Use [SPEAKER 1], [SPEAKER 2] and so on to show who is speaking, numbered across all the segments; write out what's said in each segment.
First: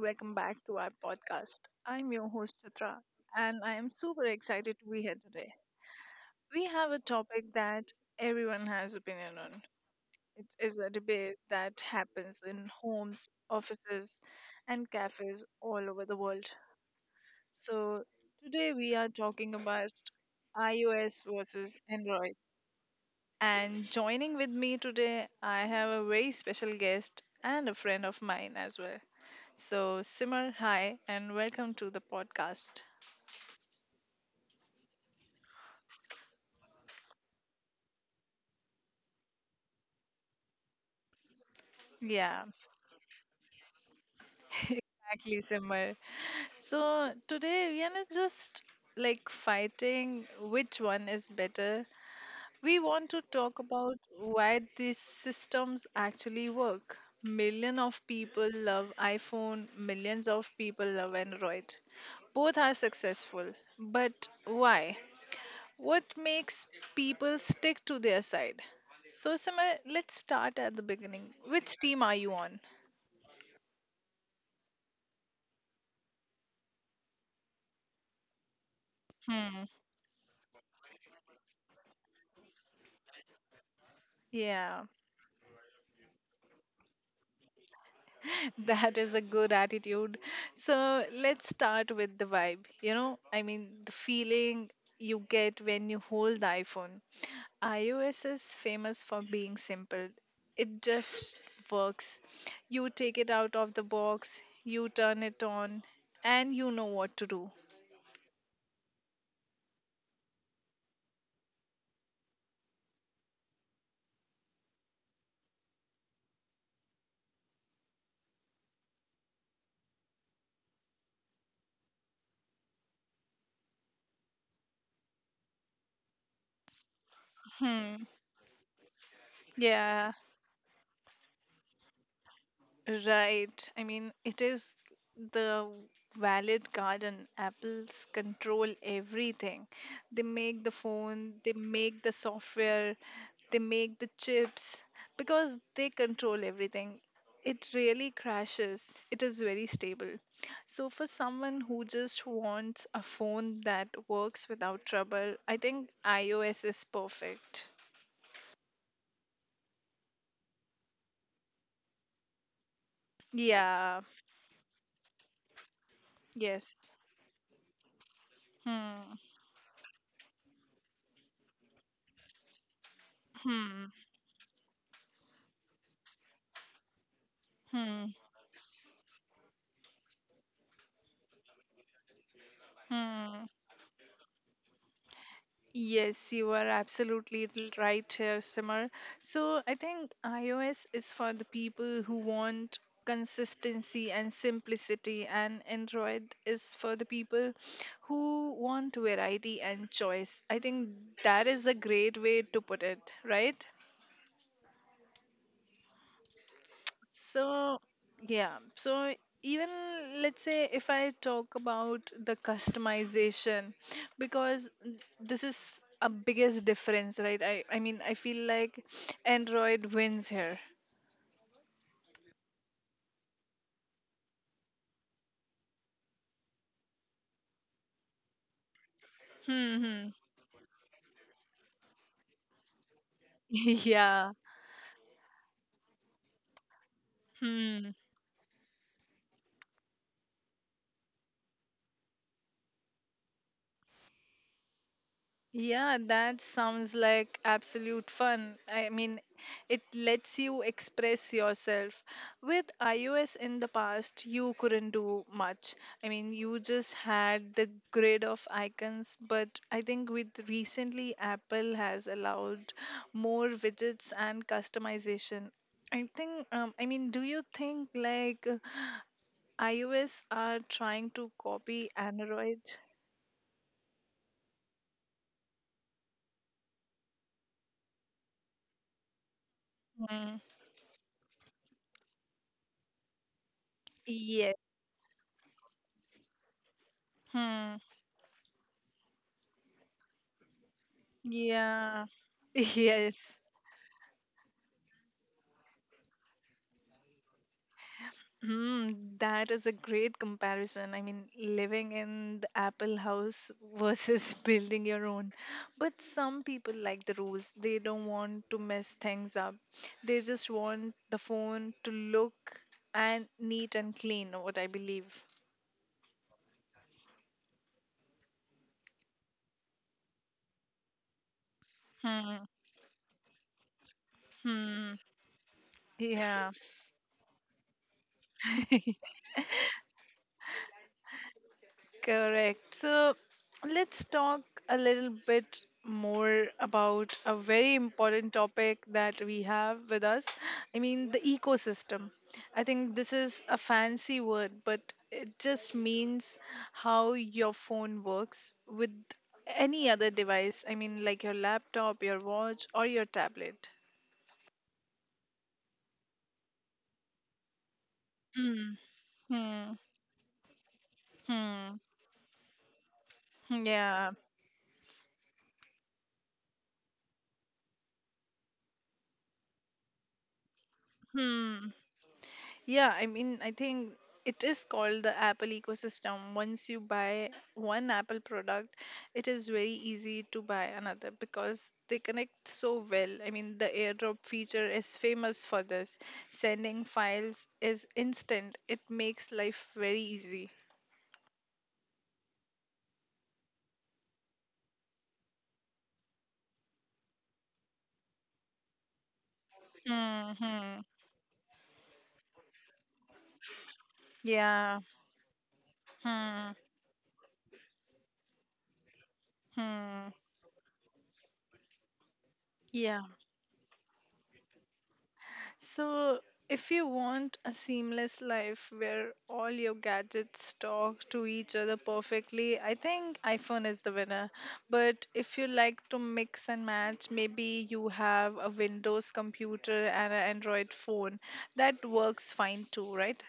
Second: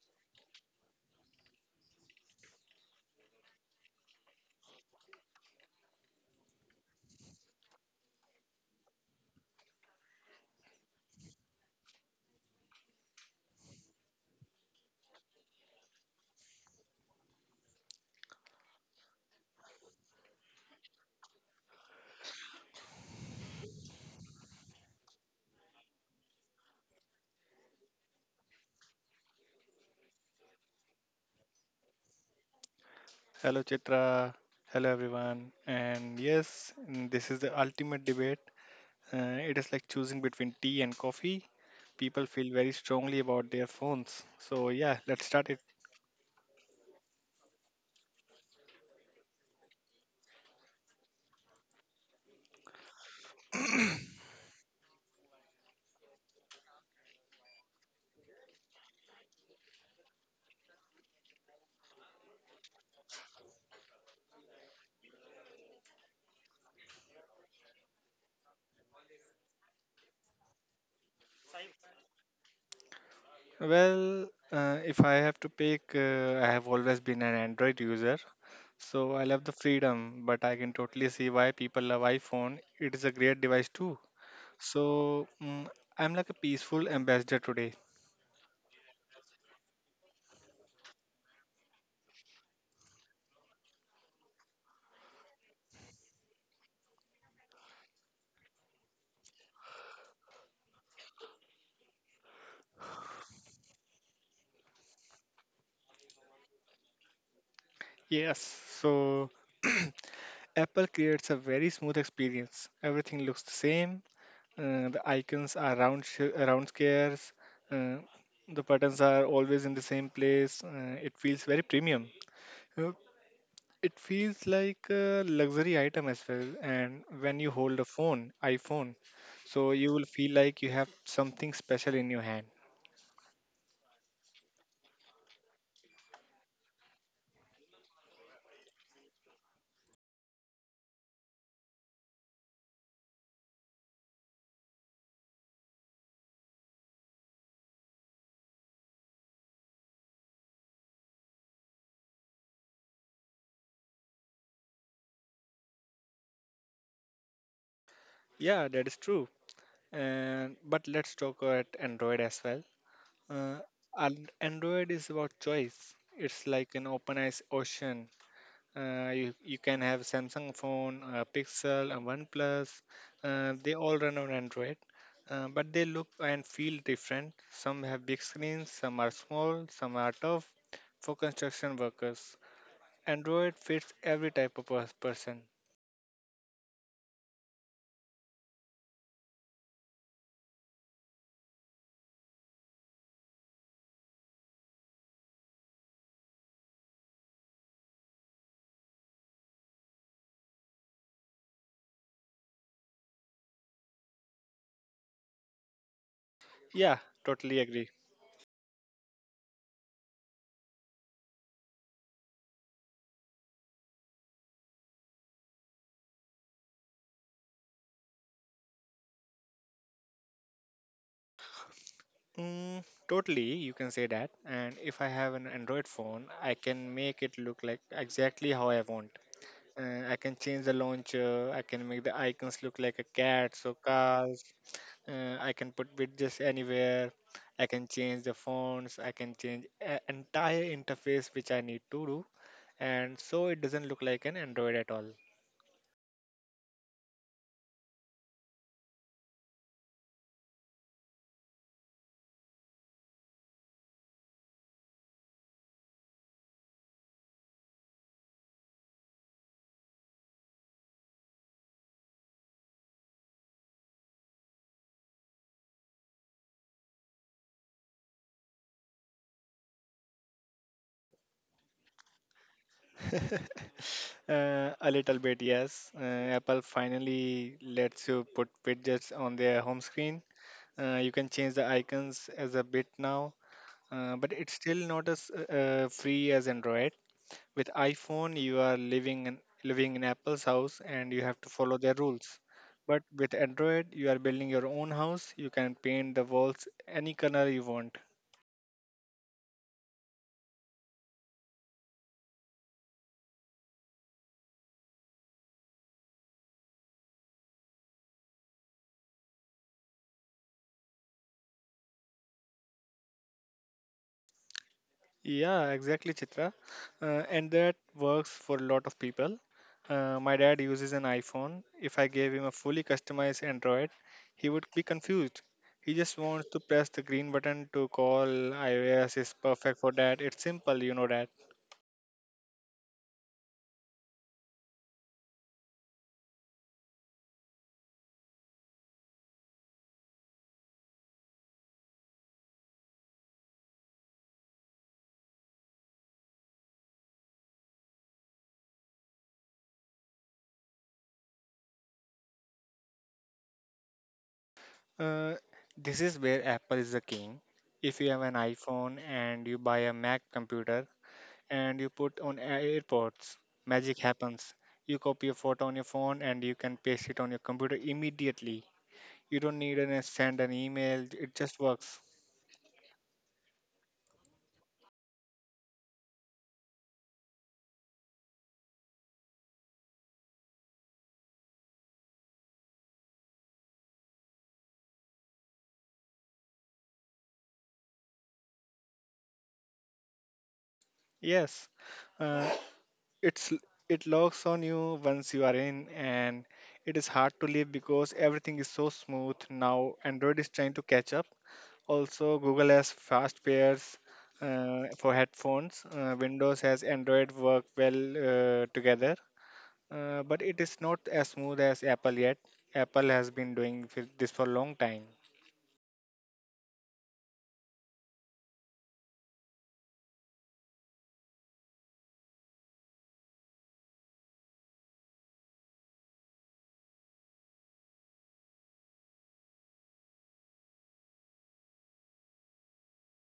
[SPEAKER 1] welcome back to our podcast. I'm your host, Chitra, and I am super excited to be here today. We have a topic that everyone has opinion on. It is a debate that happens in homes, offices, and cafes all over the world. So, today we are talking about iOS versus Android. And joining with me today, I have a very special guest and a friend of mine as well. So, Simmer, hi, and welcome to the podcast.
[SPEAKER 2] Hello, Chitra. Hello, everyone. And yes, this is the ultimate debate. It is like choosing between tea and coffee. People
[SPEAKER 1] Yeah,
[SPEAKER 2] feel very strongly about their phones. So, yeah, let's
[SPEAKER 1] exactly,
[SPEAKER 2] start it.
[SPEAKER 1] Simmer. So, today we are not just like fighting which one is better. We want to talk about why these systems actually work. Million of people love iPhone, millions of people love Android. Both are successful, but why? What makes people stick to their side? So, Sima, let's start at the beginning. Which team are you on?
[SPEAKER 2] Well, if I have to pick, I have always been an Android user. So, I love the
[SPEAKER 1] Hmm.
[SPEAKER 2] freedom, but I can totally see why people love iPhone. It is a great device, too.
[SPEAKER 1] Yeah.
[SPEAKER 2] So, mm, I'm like a peaceful ambassador today.
[SPEAKER 1] That is a good attitude. So let's start with the vibe. I mean, the feeling you get when you hold the iPhone. iOS is famous for being simple, it just works. You take it out of the box, you turn it on, and you know what to do.
[SPEAKER 2] Yes. So, Apple creates a very smooth experience. Everything looks the same. The icons are round, round squares. Uh, the buttons are always in the same place. It feels very premium. Uh, it feels like a luxury item as well. And when you hold a
[SPEAKER 1] Hmm.
[SPEAKER 2] phone, iPhone, so you will
[SPEAKER 1] Yeah.
[SPEAKER 2] feel like you have something special in your hand.
[SPEAKER 1] Right. I mean, it is the valid garden. Apples control everything. They make the phone, they make the software, they make the chips because they control everything. It really crashes. It is very stable. So, for someone who just wants a phone that works without trouble, I think iOS is perfect.
[SPEAKER 2] Yeah, that is true. And but let's talk about Android as well. Uh,
[SPEAKER 1] Yeah.
[SPEAKER 2] and Android is about choice. It's like
[SPEAKER 1] Yes.
[SPEAKER 2] an open ice ocean. Uh,
[SPEAKER 1] Hmm.
[SPEAKER 2] you, you can have Samsung phone, a Pixel, a OnePlus. They
[SPEAKER 1] Hmm.
[SPEAKER 2] all run on Android, but they look and feel different. Some have
[SPEAKER 1] Hmm.
[SPEAKER 2] big screens, some are small, some are tough for construction workers.
[SPEAKER 1] Hmm.
[SPEAKER 2] Android fits every type of person.
[SPEAKER 1] Yes, you are absolutely right here, Simar. So I think iOS is for the people who want consistency and simplicity, and Android is for the people who want variety and choice. I think that is a great way to put it, right?
[SPEAKER 2] Yeah, totally
[SPEAKER 1] So,
[SPEAKER 2] agree.
[SPEAKER 1] yeah. So, even let's say if I talk about the customization, because this is a biggest difference, right? I mean, I feel like Android wins here.
[SPEAKER 2] Mm, Totally, you can say that. And if I have an Android phone, I can make it look like exactly how I want.
[SPEAKER 1] Hmm. Hmm.
[SPEAKER 2] I can change the launcher. I can make the icons look like a cat, so
[SPEAKER 1] Yeah.
[SPEAKER 2] cars. I can put widgets anywhere. I can
[SPEAKER 1] Hmm.
[SPEAKER 2] change the fonts. I can change entire interface which I need to do, and so it doesn't look like an Android at all.
[SPEAKER 1] Yeah, that sounds like absolute fun. I mean, it lets you express yourself. With iOS in the past, you couldn't do much. I mean, you just had the grid of icons, but I think with recently, Apple has allowed more widgets and customization. I think, I mean, do you think like iOS are trying to copy Android?
[SPEAKER 2] A little bit, yes. Apple finally lets you put widgets on their home screen.
[SPEAKER 1] Mm.
[SPEAKER 2] You can change the icons as a bit now, but it's
[SPEAKER 1] Yes.
[SPEAKER 2] still not as free as Android with
[SPEAKER 1] Hmm.
[SPEAKER 2] iPhone, you are living in Apple's house and you have to follow their
[SPEAKER 1] Yeah.
[SPEAKER 2] rules. But with
[SPEAKER 1] Yes.
[SPEAKER 2] Android, you are building your own house. You can paint the walls any color you want.
[SPEAKER 1] Mm, that is a great comparison. I mean, living in the Apple house versus building your own. But some people like the rules. They don't want to mess things up. They just want the phone to look and neat and clean, what I believe.
[SPEAKER 2] Yeah, exactly, Chitra. And that works for a lot of people. My dad uses an iPhone. If I gave him
[SPEAKER 1] Hmm.
[SPEAKER 2] a fully customized Android, he would be
[SPEAKER 1] Hmm.
[SPEAKER 2] confused. He just wants
[SPEAKER 1] Yeah.
[SPEAKER 2] to press the green button to call. iOS is perfect for that. It's simple, you know that.
[SPEAKER 1] Correct. So let's talk a little bit more about a very important topic that we have with us. I mean, the ecosystem. I think this is a fancy word, but it just means how your phone works with any other device. I mean, like your laptop, your watch, or your tablet.
[SPEAKER 2] Uh, this is where Apple is the king. If you have an
[SPEAKER 1] Hmm.
[SPEAKER 2] iPhone and you buy
[SPEAKER 1] Hmm.
[SPEAKER 2] a Mac computer and
[SPEAKER 1] Hmm.
[SPEAKER 2] you put on AirPods, magic
[SPEAKER 1] Yeah.
[SPEAKER 2] happens. You copy a photo on your phone and you can paste it on your computer immediately. You don't need to send an email, it just
[SPEAKER 1] Hmm.
[SPEAKER 2] works.
[SPEAKER 1] Yeah, I mean, I think it is called the Apple ecosystem. Once you buy one Apple product, it is very easy to buy another because they connect so well. I mean, the AirDrop feature is famous for this. Sending files is instant, it makes life very easy.
[SPEAKER 2] Yes, uh, it's it locks on you once you are in, and it is hard to leave because everything is so smooth now.
[SPEAKER 1] Hmm.
[SPEAKER 2] Android is trying to
[SPEAKER 1] Hmm.
[SPEAKER 2] catch up. Also, Google has fast pairs
[SPEAKER 1] Yeah.
[SPEAKER 2] for headphones.
[SPEAKER 1] Hmm.
[SPEAKER 2] Windows has Android work well together,
[SPEAKER 1] Hmm.
[SPEAKER 2] but it is not as smooth as Apple yet.
[SPEAKER 1] Yeah.
[SPEAKER 2] Apple has been doing this for a long time.
[SPEAKER 1] So, if you want a seamless life where all your gadgets talk to each other perfectly, I think iPhone is the winner. But if you like to mix and match, maybe you have a Windows computer and an Android phone. That works fine too, right?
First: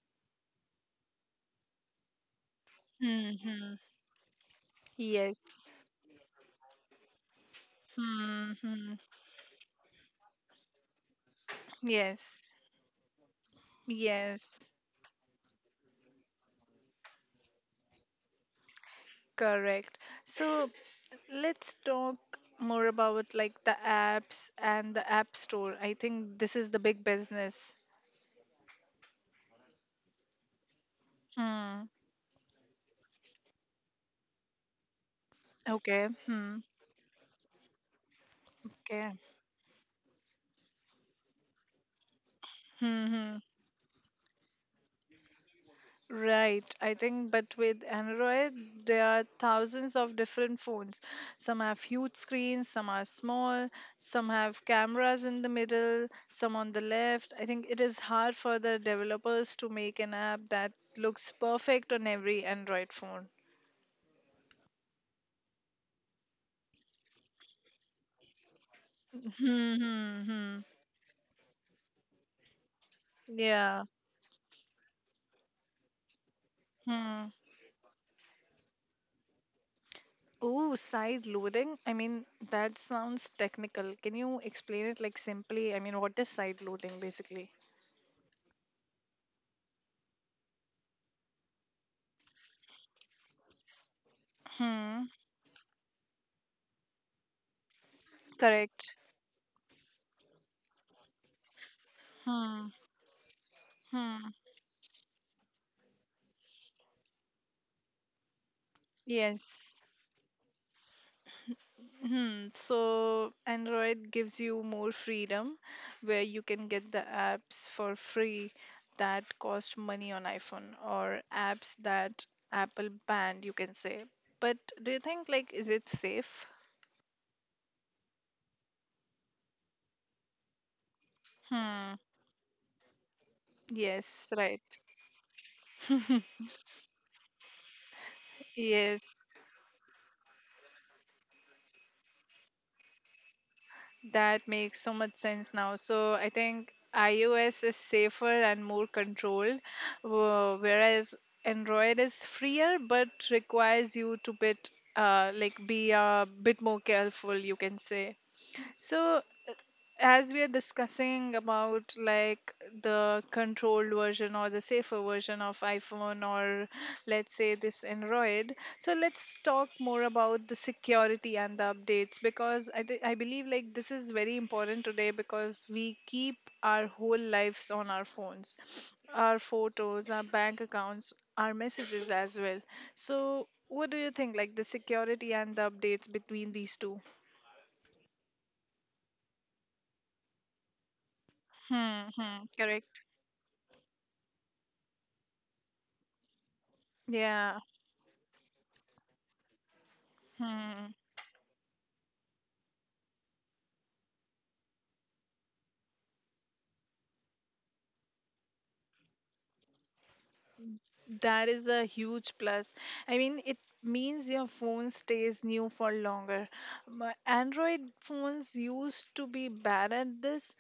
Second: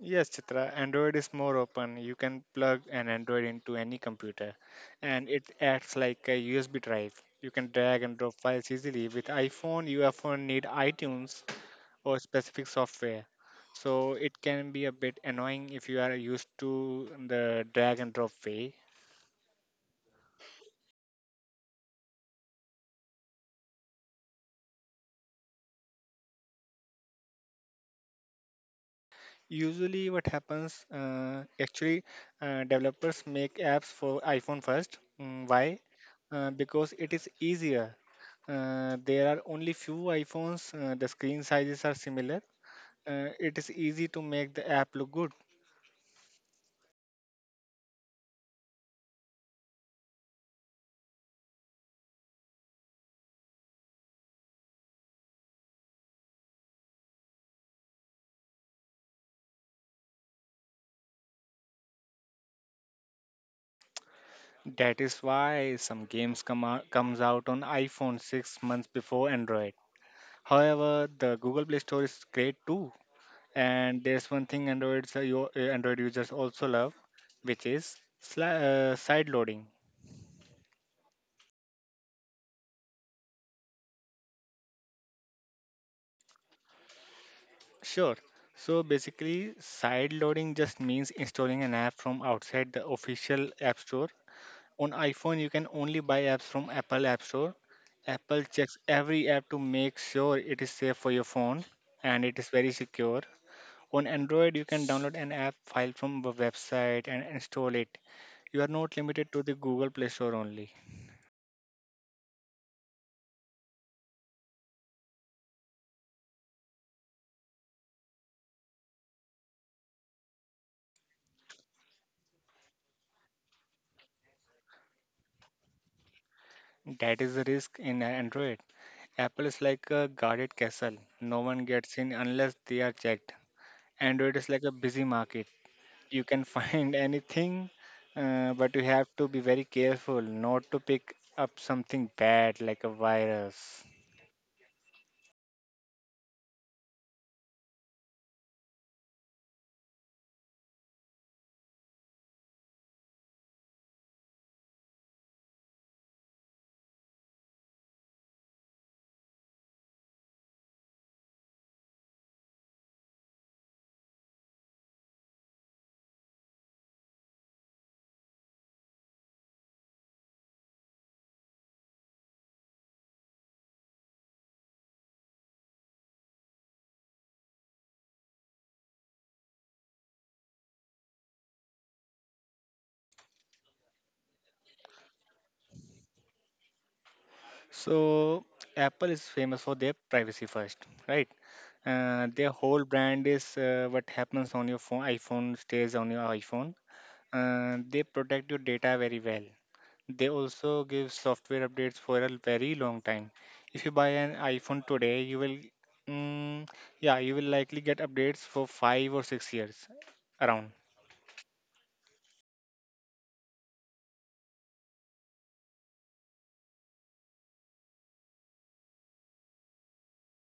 [SPEAKER 2] Yes, Chitra, Android is more open. You can plug an Android
[SPEAKER 1] Mm-hmm.
[SPEAKER 2] into any computer, and it
[SPEAKER 1] Yes.
[SPEAKER 2] acts like a USB drive. You can drag and drop files
[SPEAKER 1] Mm-hmm.
[SPEAKER 2] easily. With iPhone, you often need iTunes or
[SPEAKER 1] Yes.
[SPEAKER 2] specific software. So it
[SPEAKER 1] Yes.
[SPEAKER 2] can be a bit annoying if you are used to the drag and drop way.
[SPEAKER 1] Correct. So let's talk more about like the apps and the app store. I think this is the big business.
[SPEAKER 2] Usually, what happens
[SPEAKER 1] Hmm.
[SPEAKER 2] developers make apps for iPhone first. Why?
[SPEAKER 1] Okay. Hmm.
[SPEAKER 2] Because it is easier.
[SPEAKER 1] Okay.
[SPEAKER 2] There are only few iPhones, the screen sizes are similar.
[SPEAKER 1] Hmm. Hmm.
[SPEAKER 2] It is easy to make the app look good.
[SPEAKER 1] Right. I think, but with Android, there are thousands of different phones. Some have huge screens, some are small, some have cameras in the middle, some on the left. I think it is hard for the developers to make an app that looks perfect on every Android phone.
[SPEAKER 2] That is why some comes out on iPhone 6 months before Android.
[SPEAKER 1] Hmm. Hmm. Hmm.
[SPEAKER 2] However, the Google Play Store is great too.
[SPEAKER 1] Yeah.
[SPEAKER 2] And there's one thing Android users also love,
[SPEAKER 1] Hmm.
[SPEAKER 2] which is side loading.
[SPEAKER 1] Oh, side loading. I mean, that sounds technical. Can you explain it like simply? I mean, what is side loading basically?
[SPEAKER 2] Sure. So basically, side loading just means installing an app from outside the official App Store. On
[SPEAKER 1] Hmm.
[SPEAKER 2] iPhone, you can only buy apps from Apple App Store. Apple checks
[SPEAKER 1] Correct.
[SPEAKER 2] every app to make sure it is safe for your phone and it is
[SPEAKER 1] Hmm.
[SPEAKER 2] very secure. On
[SPEAKER 1] Hmm.
[SPEAKER 2] Android, you can download an app file from a website and install it. You are not limited to the
[SPEAKER 1] Yes.
[SPEAKER 2] Google Play Store only.
[SPEAKER 1] Hmm. So Android gives you more freedom where you can get the apps for free that cost money on iPhone or apps that Apple banned, you can say. But do you think like is it safe?
[SPEAKER 2] That is the risk in Android. Apple is like a guarded castle. No one
[SPEAKER 1] Hmm.
[SPEAKER 2] gets in unless they are checked.
[SPEAKER 1] Yes,
[SPEAKER 2] Android is like
[SPEAKER 1] right.
[SPEAKER 2] a busy market. You can find anything, but you have
[SPEAKER 1] Yes.
[SPEAKER 2] to be very careful not to pick up something bad like a virus.
[SPEAKER 1] That makes so much sense now. So I think iOS is safer and more controlled, whereas Android is freer but requires you to bit like be a bit more careful, you can say. So as we are discussing about like the controlled version or the safer version of iPhone, or let's say this Android, so let's talk more about the security and the updates, because I believe like this is very important today, because we keep our whole lives on our phones, our photos, our bank accounts, our messages as well. So what do you think like the security and the updates between these two?
[SPEAKER 2] So, Apple is famous for their privacy first, right?
[SPEAKER 1] Hmm. Hmm.
[SPEAKER 2] Their whole
[SPEAKER 1] Correct.
[SPEAKER 2] brand is what happens on your phone. iPhone stays on your iPhone.
[SPEAKER 1] Yeah.
[SPEAKER 2] They protect your data very well. They also
[SPEAKER 1] Hmm,
[SPEAKER 2] give software updates for a very long time. If you buy an iPhone today, mm, yeah, you will likely get updates for 5 or 6 years around.
[SPEAKER 1] that is a huge plus. I mean, it means your phone stays new for longer. My Android phones used to be bad at this.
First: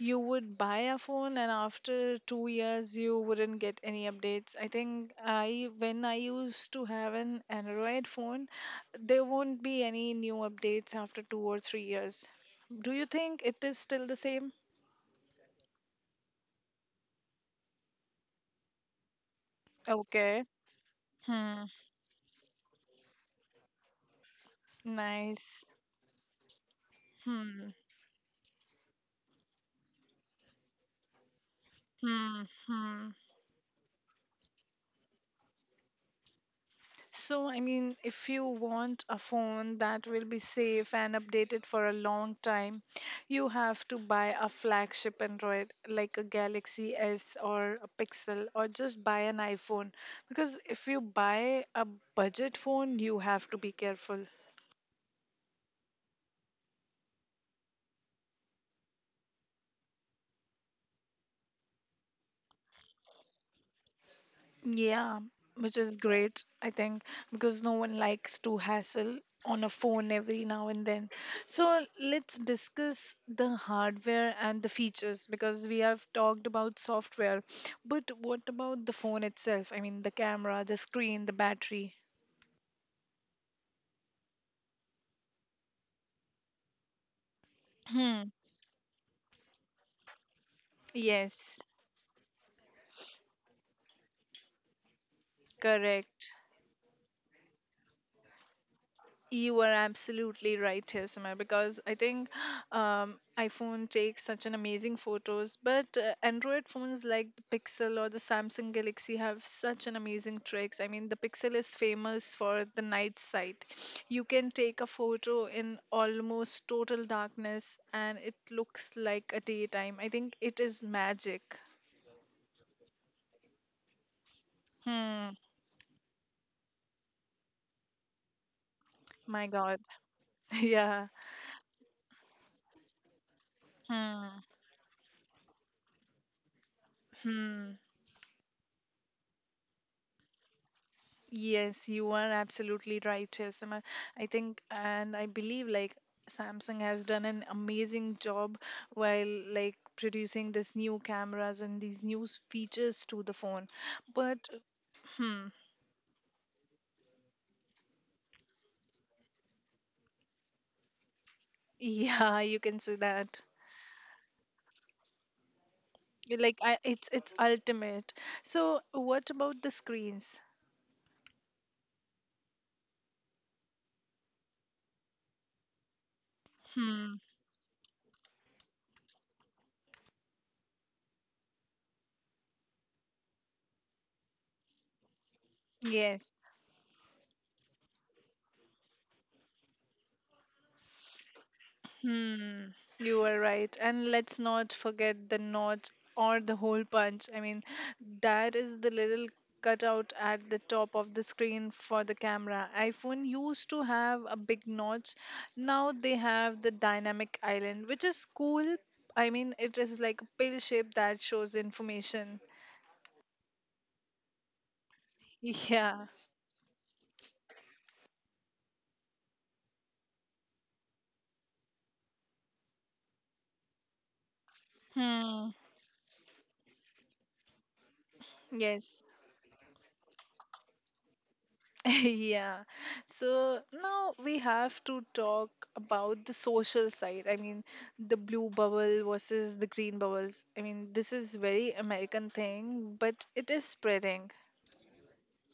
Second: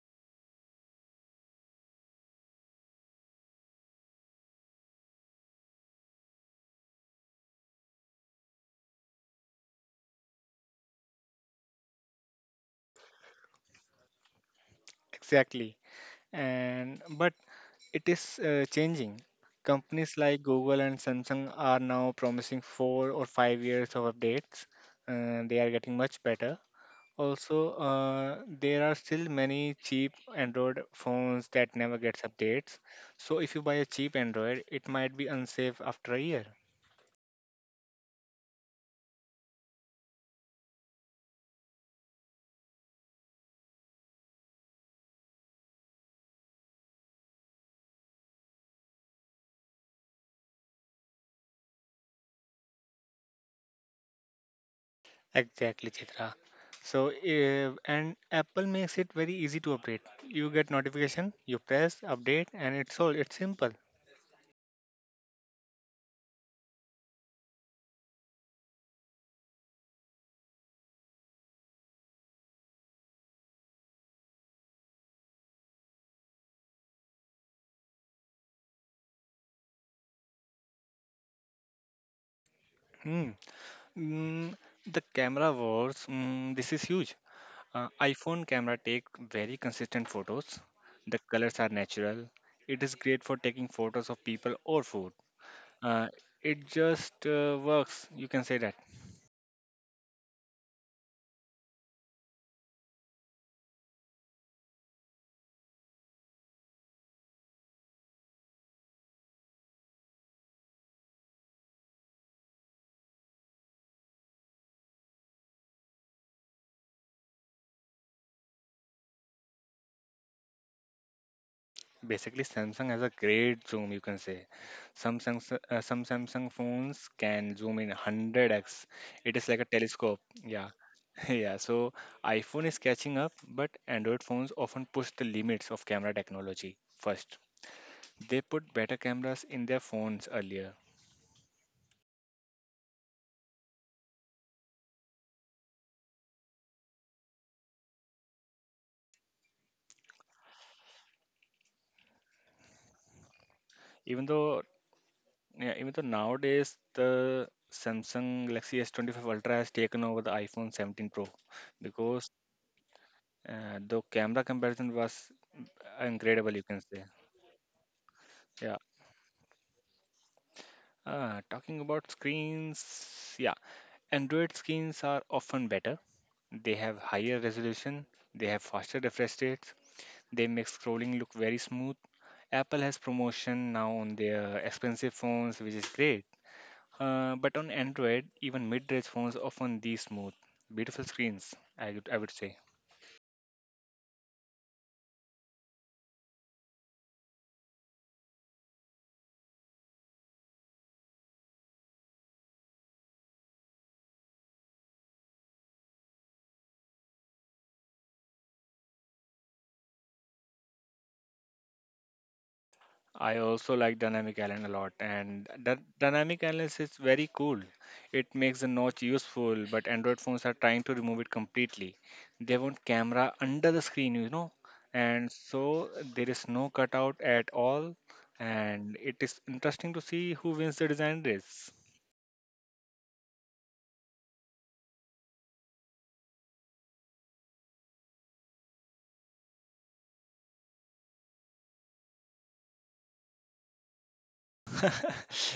[SPEAKER 1] You would buy a phone, and after 2 years, you wouldn't get any updates. I think, when I used to have an Android phone, there won't be any new updates after 2 or 3 years. Do you think it is still the same?
[SPEAKER 2] Exactly. And but it is changing. Companies like
[SPEAKER 1] Okay.
[SPEAKER 2] Google and Samsung
[SPEAKER 1] Hmm,
[SPEAKER 2] are now promising 4 or 5 years of updates. They
[SPEAKER 1] nice.
[SPEAKER 2] are getting much better.
[SPEAKER 1] Hmm.
[SPEAKER 2] Also, there are still many cheap Android phones that never gets updates.
[SPEAKER 1] Hmm.
[SPEAKER 2] So if you buy a cheap Android, it might be unsafe after a year.
[SPEAKER 1] So, I mean, if you want a phone that will be safe and updated for a long time, you have to buy a flagship Android like a Galaxy S or a Pixel, or just buy an iPhone. Because if you buy a budget phone, you have to be careful.
[SPEAKER 2] Exactly, Chitra. So and Apple makes it very easy to update. You get notification, you press update, and it's all. It's simple.
[SPEAKER 1] Yeah, which is great, I think, because no one likes to hassle on a phone every now and then. So let's discuss the hardware and the features because we have talked about software, but what about the phone itself? I mean, the camera, the screen, the battery.
[SPEAKER 2] Hmm. Mm, the camera works. This is huge.
[SPEAKER 1] Hmm.
[SPEAKER 2] iPhone camera take very consistent photos. The colors
[SPEAKER 1] Yes,
[SPEAKER 2] are natural. It is great for taking photos of people or food. Uh,
[SPEAKER 1] correct.
[SPEAKER 2] it just works. You can say that.
[SPEAKER 1] You are absolutely right, Yasima, because I think iPhone takes such an amazing photos, but Android phones like the Pixel or the Samsung Galaxy have such an amazing tricks. I mean, the Pixel is famous for the night sight. You can take a photo in almost total darkness, and it looks like a daytime. I think it is magic.
[SPEAKER 2] Basically, Samsung has a great zoom. You can say
[SPEAKER 1] Hmm.
[SPEAKER 2] Some Samsung phones can zoom in 100x. It
[SPEAKER 1] My
[SPEAKER 2] is like a
[SPEAKER 1] God.
[SPEAKER 2] telescope. Yeah,
[SPEAKER 1] Yeah.
[SPEAKER 2] yeah. So iPhone is catching up, but Android
[SPEAKER 1] Hmm.
[SPEAKER 2] phones often push the limits of camera technology first.
[SPEAKER 1] Hmm.
[SPEAKER 2] They put better cameras in their phones earlier.
[SPEAKER 1] Yes, you are absolutely right, Chesima. I think and I believe like Samsung has done an amazing job while like producing these new cameras and these new features to the phone.
[SPEAKER 2] Even
[SPEAKER 1] But
[SPEAKER 2] though,
[SPEAKER 1] hmm,
[SPEAKER 2] yeah, even though nowadays the Samsung Galaxy S25 Ultra has taken over the iPhone 17 Pro because
[SPEAKER 1] yeah, you can say that.
[SPEAKER 2] The camera comparison was incredible,
[SPEAKER 1] Like
[SPEAKER 2] you
[SPEAKER 1] I,
[SPEAKER 2] can say.
[SPEAKER 1] it's ultimate.
[SPEAKER 2] Yeah.
[SPEAKER 1] So what about the screens?
[SPEAKER 2] Talking about screens, yeah, Android screens are often better. They have
[SPEAKER 1] Hmm.
[SPEAKER 2] higher resolution, they have faster refresh rates, they make scrolling look very smooth. Apple has promotion now on their expensive phones, which is great.
[SPEAKER 1] Yes.
[SPEAKER 2] But on Android, even mid-range phones often these smooth, beautiful screens, I would say.
[SPEAKER 1] Hmm, you are right. And let's not forget the notch or the hole punch. I mean, that is the little cutout at the top of the screen for the camera. iPhone used to have a big notch. Now they have the dynamic island, which is cool. I mean, it is like a pill shape that shows information.
[SPEAKER 2] I also like dynamic island a lot, and that
[SPEAKER 1] Yeah.
[SPEAKER 2] dynamic island is very cool. It makes the notch useful, but Android phones are trying to remove it completely. They want camera under the screen, you know, and
[SPEAKER 1] Hmm.
[SPEAKER 2] so there is no cutout at all. And
[SPEAKER 1] Yes.
[SPEAKER 2] it is interesting to see who wins the design race.
[SPEAKER 1] Yeah. So now we have to talk about the social side. I mean, the blue bubble versus the green bubbles. I mean, this is very American thing, but it is spreading.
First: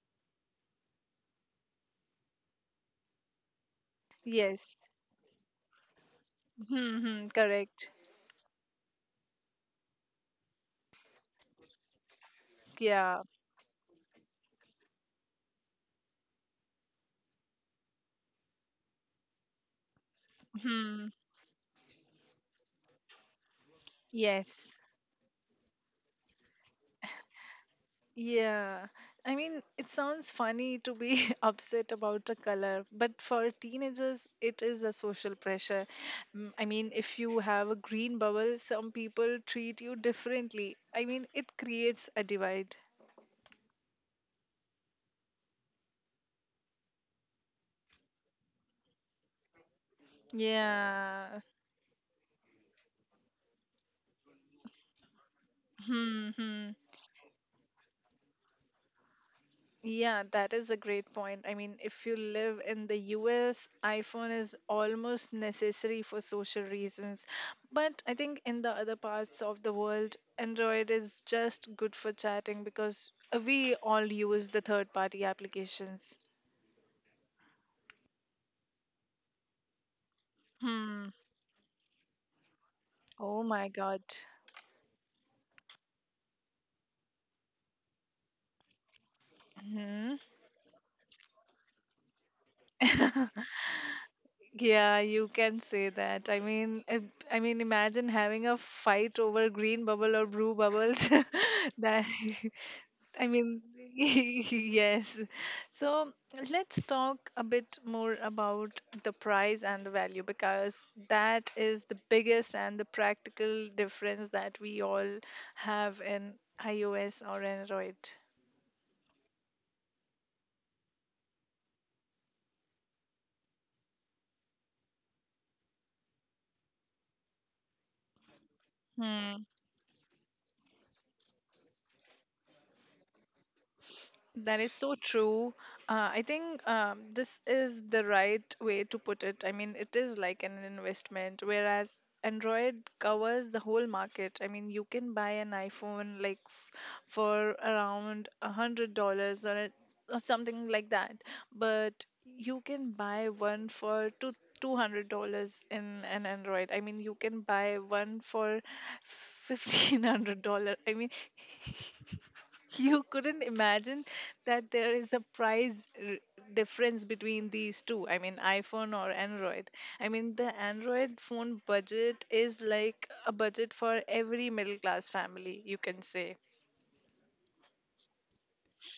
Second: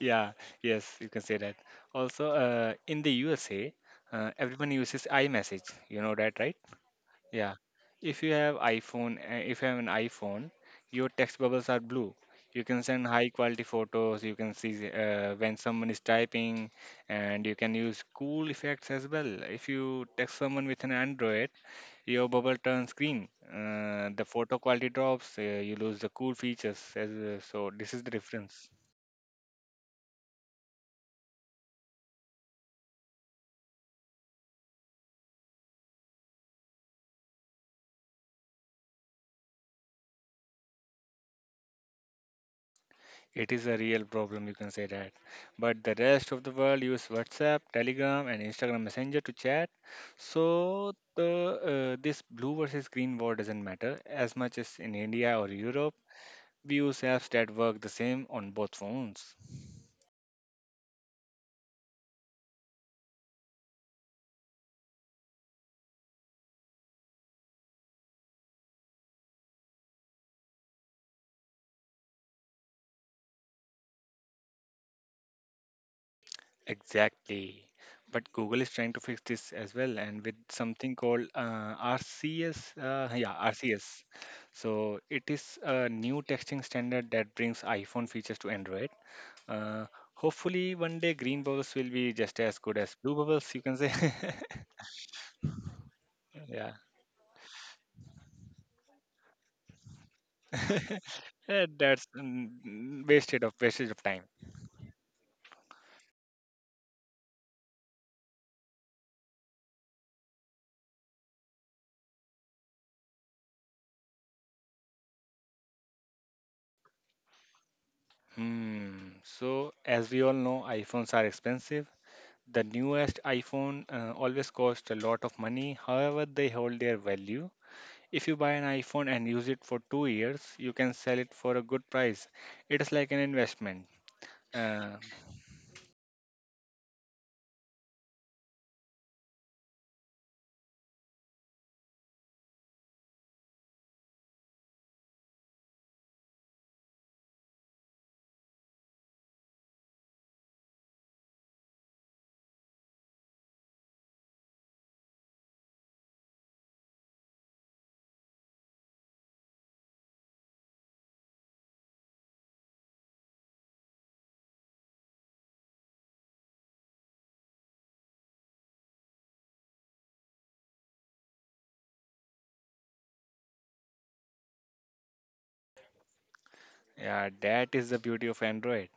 [SPEAKER 2] Yeah, yes, you can say that. Also, in the USA, everyone
[SPEAKER 1] Yes.
[SPEAKER 2] uses iMessage. You know that, right?
[SPEAKER 1] Hmm. Hmm,
[SPEAKER 2] Yeah.
[SPEAKER 1] correct.
[SPEAKER 2] If you have an iPhone, your text bubbles are blue. You can send
[SPEAKER 1] Yeah.
[SPEAKER 2] high quality photos. You can see when someone is typing, and you can use cool effects as well. If you text someone with an
[SPEAKER 1] Hmm.
[SPEAKER 2] Android, your bubble turns green. The photo
[SPEAKER 1] Yes.
[SPEAKER 2] quality drops. You lose the cool features. So this is the difference.
[SPEAKER 1] Yeah, I mean, it sounds funny to be upset about a color, but for teenagers, it is a social pressure. I mean, if you have a green bubble, some people treat you differently. I mean, it creates a divide.
[SPEAKER 2] It is a real problem, you can say that. But the rest of the world use WhatsApp, Telegram, and Instagram Messenger to chat. So
[SPEAKER 1] Yeah.
[SPEAKER 2] the this blue versus green war doesn't matter as much as in India or Europe.
[SPEAKER 1] Hmm. Hmm.
[SPEAKER 2] We use apps that work the same on both phones.
[SPEAKER 1] Yeah, that is a great point. I mean, if you live in the US, iPhone is almost necessary for social reasons. But I think in the other parts of the world, Android is just good for chatting because we all use the third party applications.
[SPEAKER 2] Exactly. But Google is trying to fix this as well, and with something
[SPEAKER 1] Hmm.
[SPEAKER 2] called RCS, yeah,
[SPEAKER 1] Oh my God.
[SPEAKER 2] RCS. So it is a new texting standard that brings iPhone features to Android. Uh,
[SPEAKER 1] Hmm.
[SPEAKER 2] Hopefully, one day green bubbles will be just as good as blue bubbles. You can say,
[SPEAKER 1] Yeah, you can say that. I
[SPEAKER 2] yeah,
[SPEAKER 1] mean, imagine having a fight over green bubble or blue bubbles.
[SPEAKER 2] yeah,
[SPEAKER 1] That
[SPEAKER 2] that's mm,
[SPEAKER 1] I
[SPEAKER 2] wasted of
[SPEAKER 1] mean,
[SPEAKER 2] wastage of time.
[SPEAKER 1] yes. So let's talk a bit more about the price and the value because that is the biggest and the practical difference that we all have in iOS or Android.
[SPEAKER 2] Hmm. So, as we all know, iPhones are expensive. The newest iPhone always cost a lot of money. However, they hold their value. If you buy an iPhone and
[SPEAKER 1] Hmm.
[SPEAKER 2] use it for 2 years, you can sell it for a good price. It is like an investment.
[SPEAKER 1] That is so
[SPEAKER 2] Uh,
[SPEAKER 1] true. I think this is the right way to put it. I mean, it is like an investment, whereas Android covers the whole market. I mean, you can buy an iPhone like for around $100 or something like that, but you can buy one for two hundred dollars in an Android. I mean, you can buy one for $1,500. I mean, you couldn't imagine that there is a difference between these two. I mean, iPhone or Android. I mean, the Android phone budget is like a budget for every middle class family, you can say.
[SPEAKER 2] Yeah, that is the beauty of Android.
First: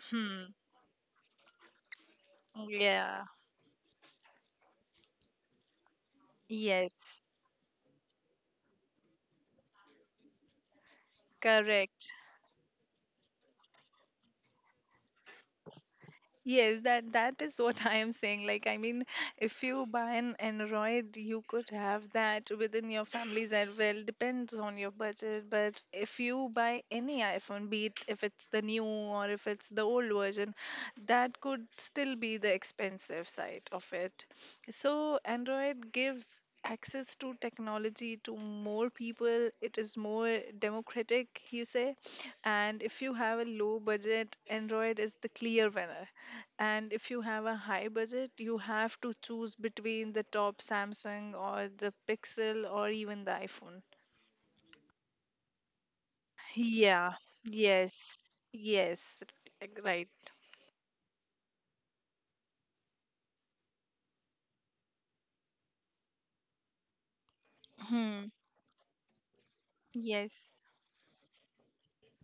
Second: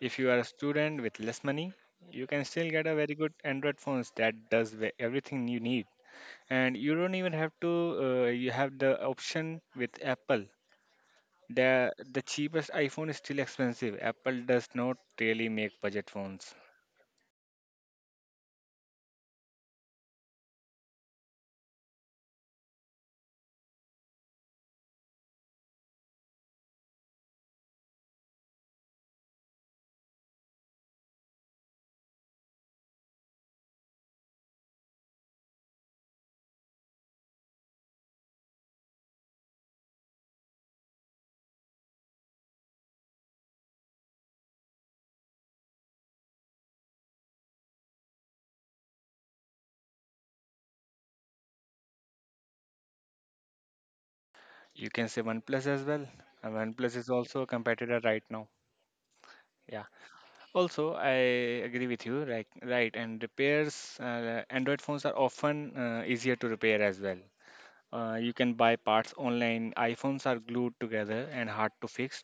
[SPEAKER 2] If you are a
[SPEAKER 1] Hmm.
[SPEAKER 2] student with less money, you can still get a very
[SPEAKER 1] Yeah.
[SPEAKER 2] good Android phones that does everything you need. And you don't
[SPEAKER 1] Yes.
[SPEAKER 2] even have to. You have the option with Apple. The
[SPEAKER 1] Correct.
[SPEAKER 2] the cheapest iPhone is still expensive. Apple does not really make budget phones.
[SPEAKER 1] Yes, that is what I am saying. Like, I mean, if you buy an Android, you could have that within your families as well. Depends on your budget. But if you buy any iPhone, be it if it's the new or if it's the old version, that could still be the expensive side of it. So Android gives access to technology to more people. It is more democratic, you say. And if you have a low budget, Android is the clear winner. And if you have a high budget, you have to choose between the top Samsung or the Pixel or even the iPhone.
[SPEAKER 2] You can say OnePlus as well. And OnePlus is
[SPEAKER 1] Yeah,
[SPEAKER 2] also a competitor
[SPEAKER 1] yes,
[SPEAKER 2] right now.
[SPEAKER 1] yes,
[SPEAKER 2] Yeah.
[SPEAKER 1] right.
[SPEAKER 2] Also, I agree with you. Right. Right. And repairs. Android phones are often easier to repair as well.
[SPEAKER 1] Hmm.
[SPEAKER 2] You can buy parts online. iPhones are
[SPEAKER 1] Yes.
[SPEAKER 2] glued together and hard to fix.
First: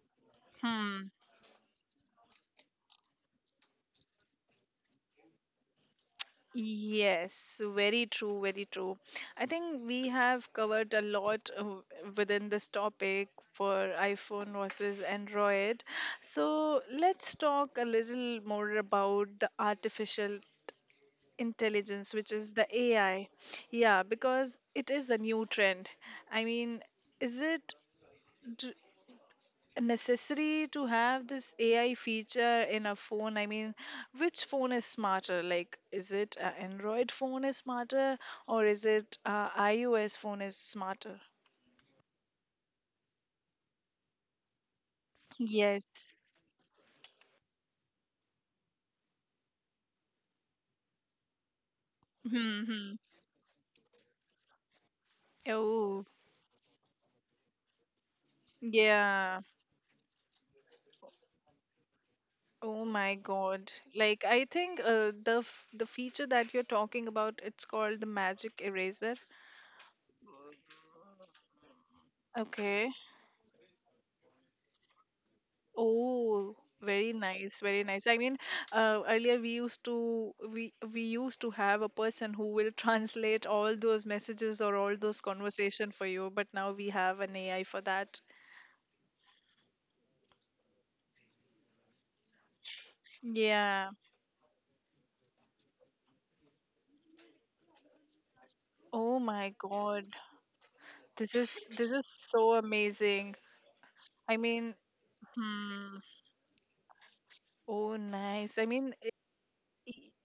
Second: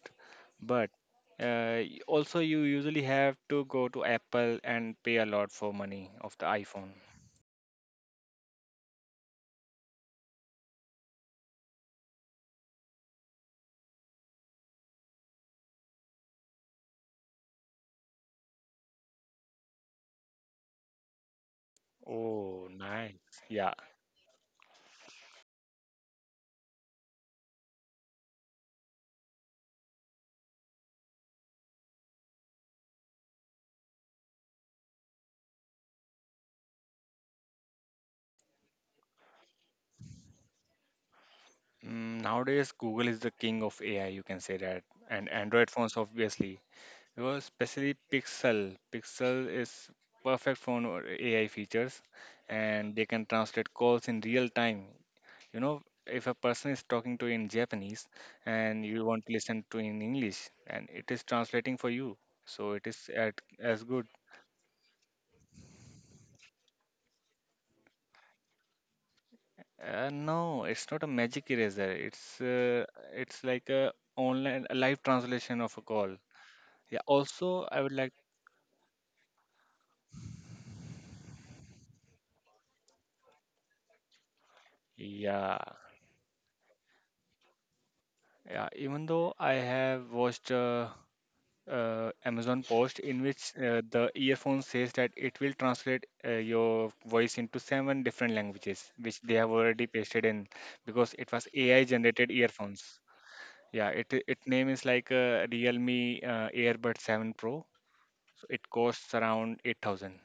[SPEAKER 2] But
[SPEAKER 1] Hmm.
[SPEAKER 2] also, you usually have to go to Apple and pay a lot for money of the iPhone.
[SPEAKER 1] Yes, very true, very true. I think we have covered a lot within this topic for iPhone versus Android. So let's talk a little more about the artificial intelligence, which is the
[SPEAKER 2] Oh, nice.
[SPEAKER 1] AI.
[SPEAKER 2] Yeah.
[SPEAKER 1] Yeah, because it is a new trend. I mean, is it d- necessary to have this AI feature in a phone? I mean, which phone is smarter? Like, is it an Android phone is smarter, or is it a iOS phone is smarter?
[SPEAKER 2] Nowadays, Google is the king of AI, you can say that. And Android phones,
[SPEAKER 1] Yes.
[SPEAKER 2] obviously. Because especially Pixel. Pixel is perfect phone or AI features.
[SPEAKER 1] Mm-hmm.
[SPEAKER 2] And they can translate calls in real time. You know,
[SPEAKER 1] Oh,
[SPEAKER 2] if a person is talking to you in Japanese and you want to
[SPEAKER 1] yeah.
[SPEAKER 2] listen to in English and it is translating for you, so
[SPEAKER 1] Oh my God.
[SPEAKER 2] as good.
[SPEAKER 1] Like, I think the feature that you're talking about, it's called the magic eraser.
[SPEAKER 2] No, it's not a magic eraser.
[SPEAKER 1] Okay.
[SPEAKER 2] It's like a online a live translation of a call.
[SPEAKER 1] Oh,
[SPEAKER 2] Yeah.
[SPEAKER 1] very nice,
[SPEAKER 2] Also, I
[SPEAKER 1] very
[SPEAKER 2] would
[SPEAKER 1] nice.
[SPEAKER 2] like.
[SPEAKER 1] I mean, earlier we used to have a person who will translate all those messages or all those
[SPEAKER 2] Yeah,
[SPEAKER 1] conversation for you, but now we have an AI for that.
[SPEAKER 2] yeah. Even though I have watched Amazon post in which
[SPEAKER 1] Yeah.
[SPEAKER 2] the earphone says that it will translate your voice into 7 different languages,
[SPEAKER 1] Oh
[SPEAKER 2] which they have
[SPEAKER 1] my
[SPEAKER 2] already
[SPEAKER 1] God.
[SPEAKER 2] pasted in because it
[SPEAKER 1] This
[SPEAKER 2] was
[SPEAKER 1] is
[SPEAKER 2] AI
[SPEAKER 1] this is
[SPEAKER 2] generated
[SPEAKER 1] so
[SPEAKER 2] earphones.
[SPEAKER 1] amazing.
[SPEAKER 2] Yeah, it
[SPEAKER 1] I
[SPEAKER 2] it name
[SPEAKER 1] mean,
[SPEAKER 2] is like
[SPEAKER 1] hmm.
[SPEAKER 2] Realme Airbud 7 Pro.
[SPEAKER 1] Oh,
[SPEAKER 2] So
[SPEAKER 1] nice. I
[SPEAKER 2] it
[SPEAKER 1] mean,
[SPEAKER 2] costs around 8,000.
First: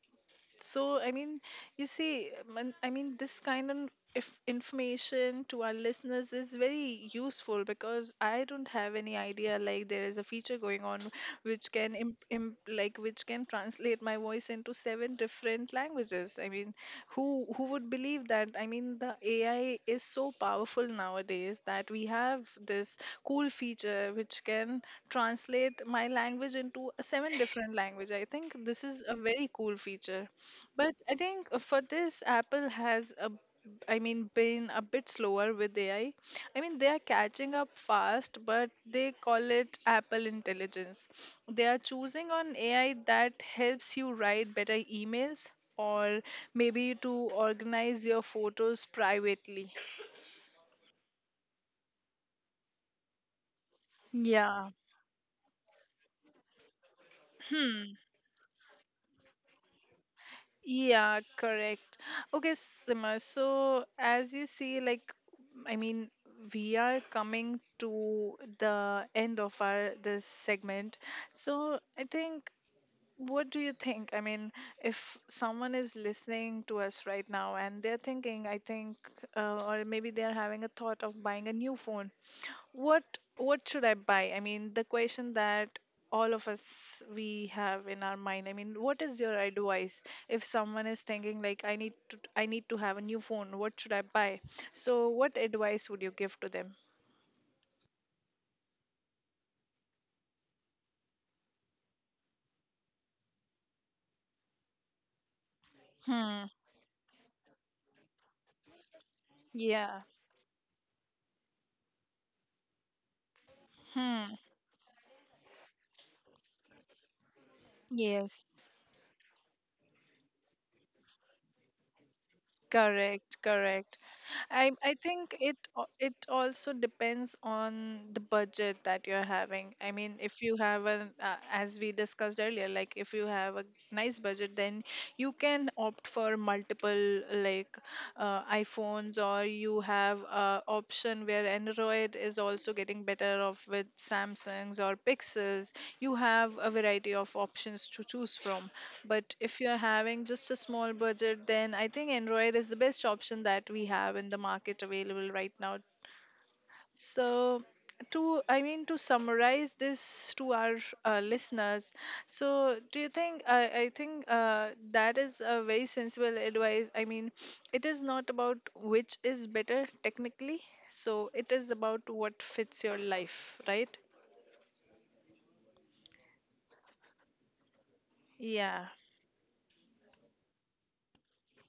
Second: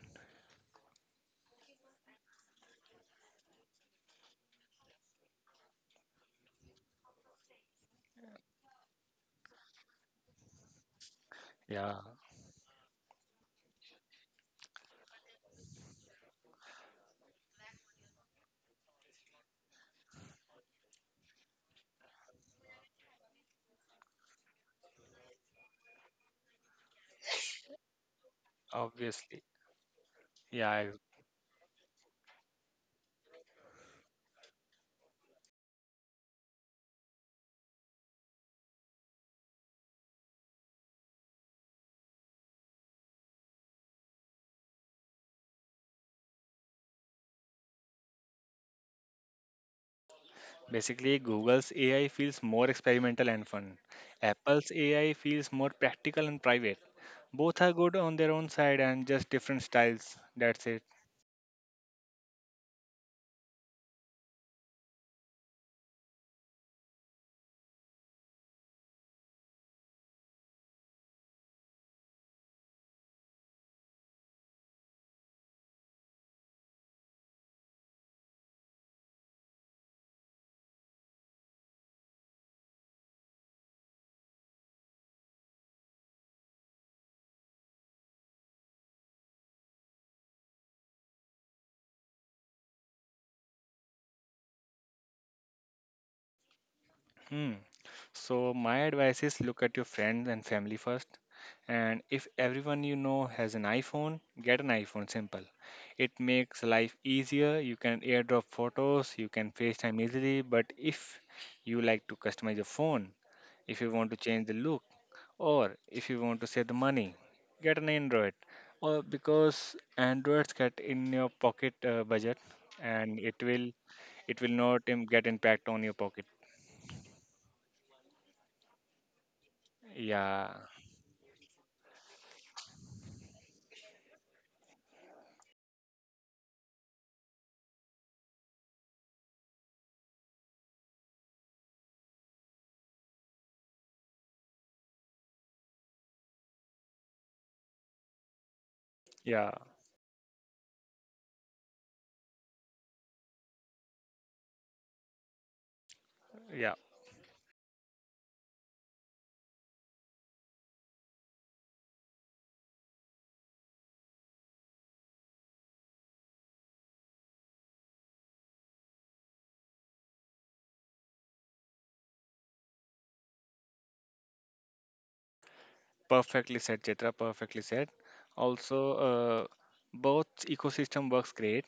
[SPEAKER 1] so, I mean, you see. I mean, this kind of if information to our listeners is very useful, because I don't have any idea like there is a feature going on which can
[SPEAKER 2] Yeah,
[SPEAKER 1] like which can translate my voice into seven different languages. I mean, who would believe that? I mean, the AI is so powerful nowadays that we have this cool feature which can translate my language into a seven different language. I think this is a
[SPEAKER 2] obviously.
[SPEAKER 1] very cool feature.
[SPEAKER 2] Yeah,
[SPEAKER 1] But I think for this, Apple has I mean, been a bit slower with AI. I mean, they are catching up fast, but they call it Apple Intelligence. They are choosing on AI that helps you write better emails, or maybe to organize your photos privately.
[SPEAKER 2] basically, Google's AI feels more experimental and fun.
[SPEAKER 1] Yeah.
[SPEAKER 2] Apple's AI feels more practical and private. Both are good on their own side and just different styles. That's it.
[SPEAKER 1] Yeah, correct. Okay, Sima. So, as you see, like, I mean, we are coming to the end of our this segment. So, I think, what do you think? I mean, if someone is listening to us right now and they're thinking, I think, or maybe they're having a thought of buying a new phone, what what should I buy? I mean, the question that all of us we have in our mind. I mean, what is your advice if someone is thinking like, I need to have a new phone, what should I buy? So what advice would you give to them?
[SPEAKER 2] Hmm. So my advice is look at your friends and family first. And if everyone you know has an iPhone, get an iPhone. Simple. It
[SPEAKER 1] Hmm.
[SPEAKER 2] makes life easier. You can airdrop photos, you can FaceTime
[SPEAKER 1] Yeah.
[SPEAKER 2] easily. But if you like to customize your phone, if you want to
[SPEAKER 1] Hmm.
[SPEAKER 2] change the look, or if you want to save the money, get an Android.
[SPEAKER 1] Yes.
[SPEAKER 2] Or because Androids get in your pocket budget, and
[SPEAKER 1] Correct.
[SPEAKER 2] it will
[SPEAKER 1] Correct. I
[SPEAKER 2] not
[SPEAKER 1] I
[SPEAKER 2] get
[SPEAKER 1] think it
[SPEAKER 2] impact on your
[SPEAKER 1] it
[SPEAKER 2] pocket.
[SPEAKER 1] also depends on the budget that you're having. I mean, if
[SPEAKER 2] Yeah.
[SPEAKER 1] you have an as we discussed earlier, like if you have a nice budget, then you can opt for multiple, like iPhones, or you have a option where Android is also getting better off with Samsungs or Pixels. You have a variety of options to choose from. But
[SPEAKER 2] Yeah,
[SPEAKER 1] if you're having just a small budget, then I think Android is the best option that we have in the market available right now.
[SPEAKER 2] yeah,
[SPEAKER 1] So, to I mean to summarize this to our listeners, so do you think, I think that is a very sensible advice. I mean, it is not about which is better technically. So it is about what fits your life, right?
[SPEAKER 2] perfectly said, Chitra, perfectly said. Also,
[SPEAKER 1] Yeah.
[SPEAKER 2] uh, both ecosystem works great.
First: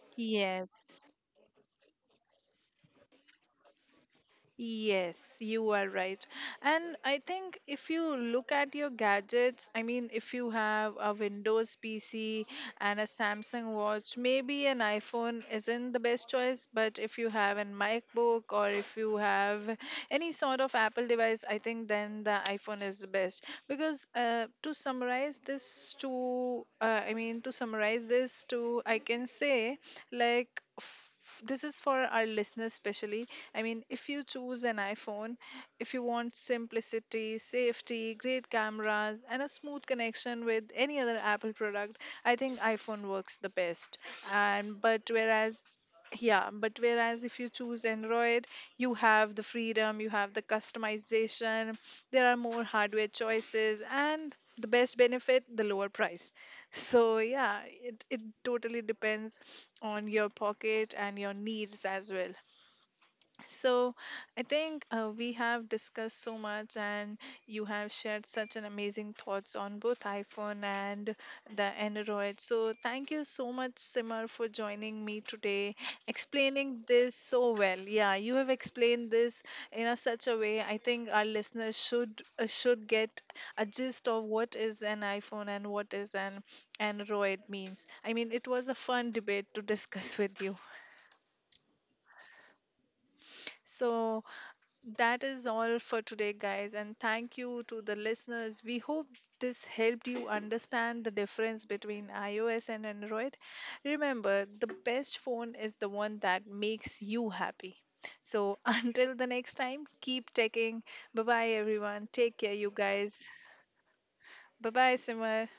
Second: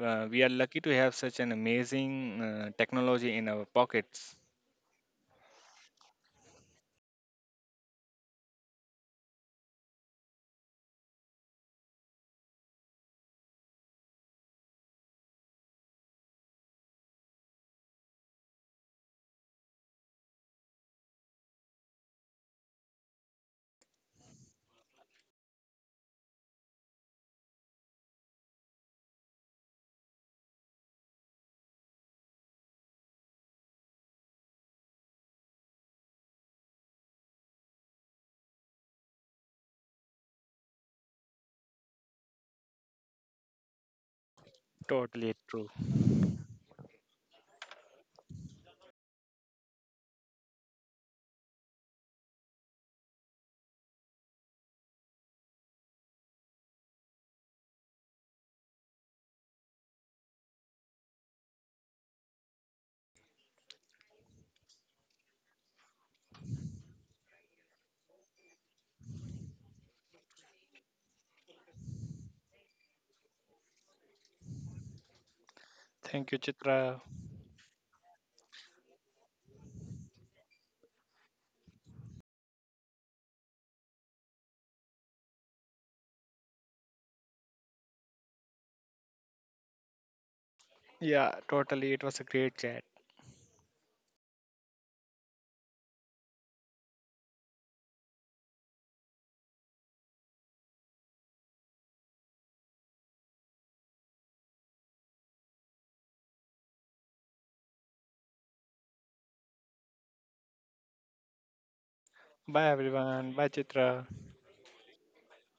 [SPEAKER 2] We are lucky to
[SPEAKER 1] Yes.
[SPEAKER 2] have such an amazing technology in our pockets.
[SPEAKER 1] Yes, you are right. And I think if you look at your gadgets, I mean, if you have a Windows PC and a Samsung watch, maybe an iPhone isn't the best choice. But if you have an MacBook, or if you have any sort of Apple device, I think then the iPhone is the best. Because to summarize this, to I mean, to summarize this, to I can say, like, this is for our listeners especially. I mean, if you choose an iPhone, if you want simplicity, safety, great cameras, and a smooth connection with any other Apple product, I think iPhone works the best. and but
[SPEAKER 2] Totally
[SPEAKER 1] whereas
[SPEAKER 2] true.
[SPEAKER 1] yeah but whereas if you choose Android, you have the freedom, you have the customization, there are more hardware choices, and the best benefit, the lower price. So yeah, it totally depends on your pocket and your needs as well. So, I think we have discussed so much, and you have shared such an amazing thoughts on both iPhone and the Android. So, thank you so much, Simar, for joining me today,
[SPEAKER 2] Thank you,
[SPEAKER 1] explaining
[SPEAKER 2] Chitra.
[SPEAKER 1] this so well. Yeah, you have explained this in a such a way. I think our listeners should get a gist of what is an iPhone and what is an Android means. I mean, it was a fun debate to discuss with you.
[SPEAKER 2] Yeah, totally. It was a great chat.
[SPEAKER 1] So, that is all for today, guys, and thank you to the listeners. We hope this helped you understand the difference between iOS and Android. Remember, the best phone is the one that makes you happy. So, until the next time, keep taking. Bye bye, everyone. Take care, you
[SPEAKER 2] Bye,
[SPEAKER 1] guys.
[SPEAKER 2] everyone. Bye, Chitra.
[SPEAKER 1] Bye bye, Simar.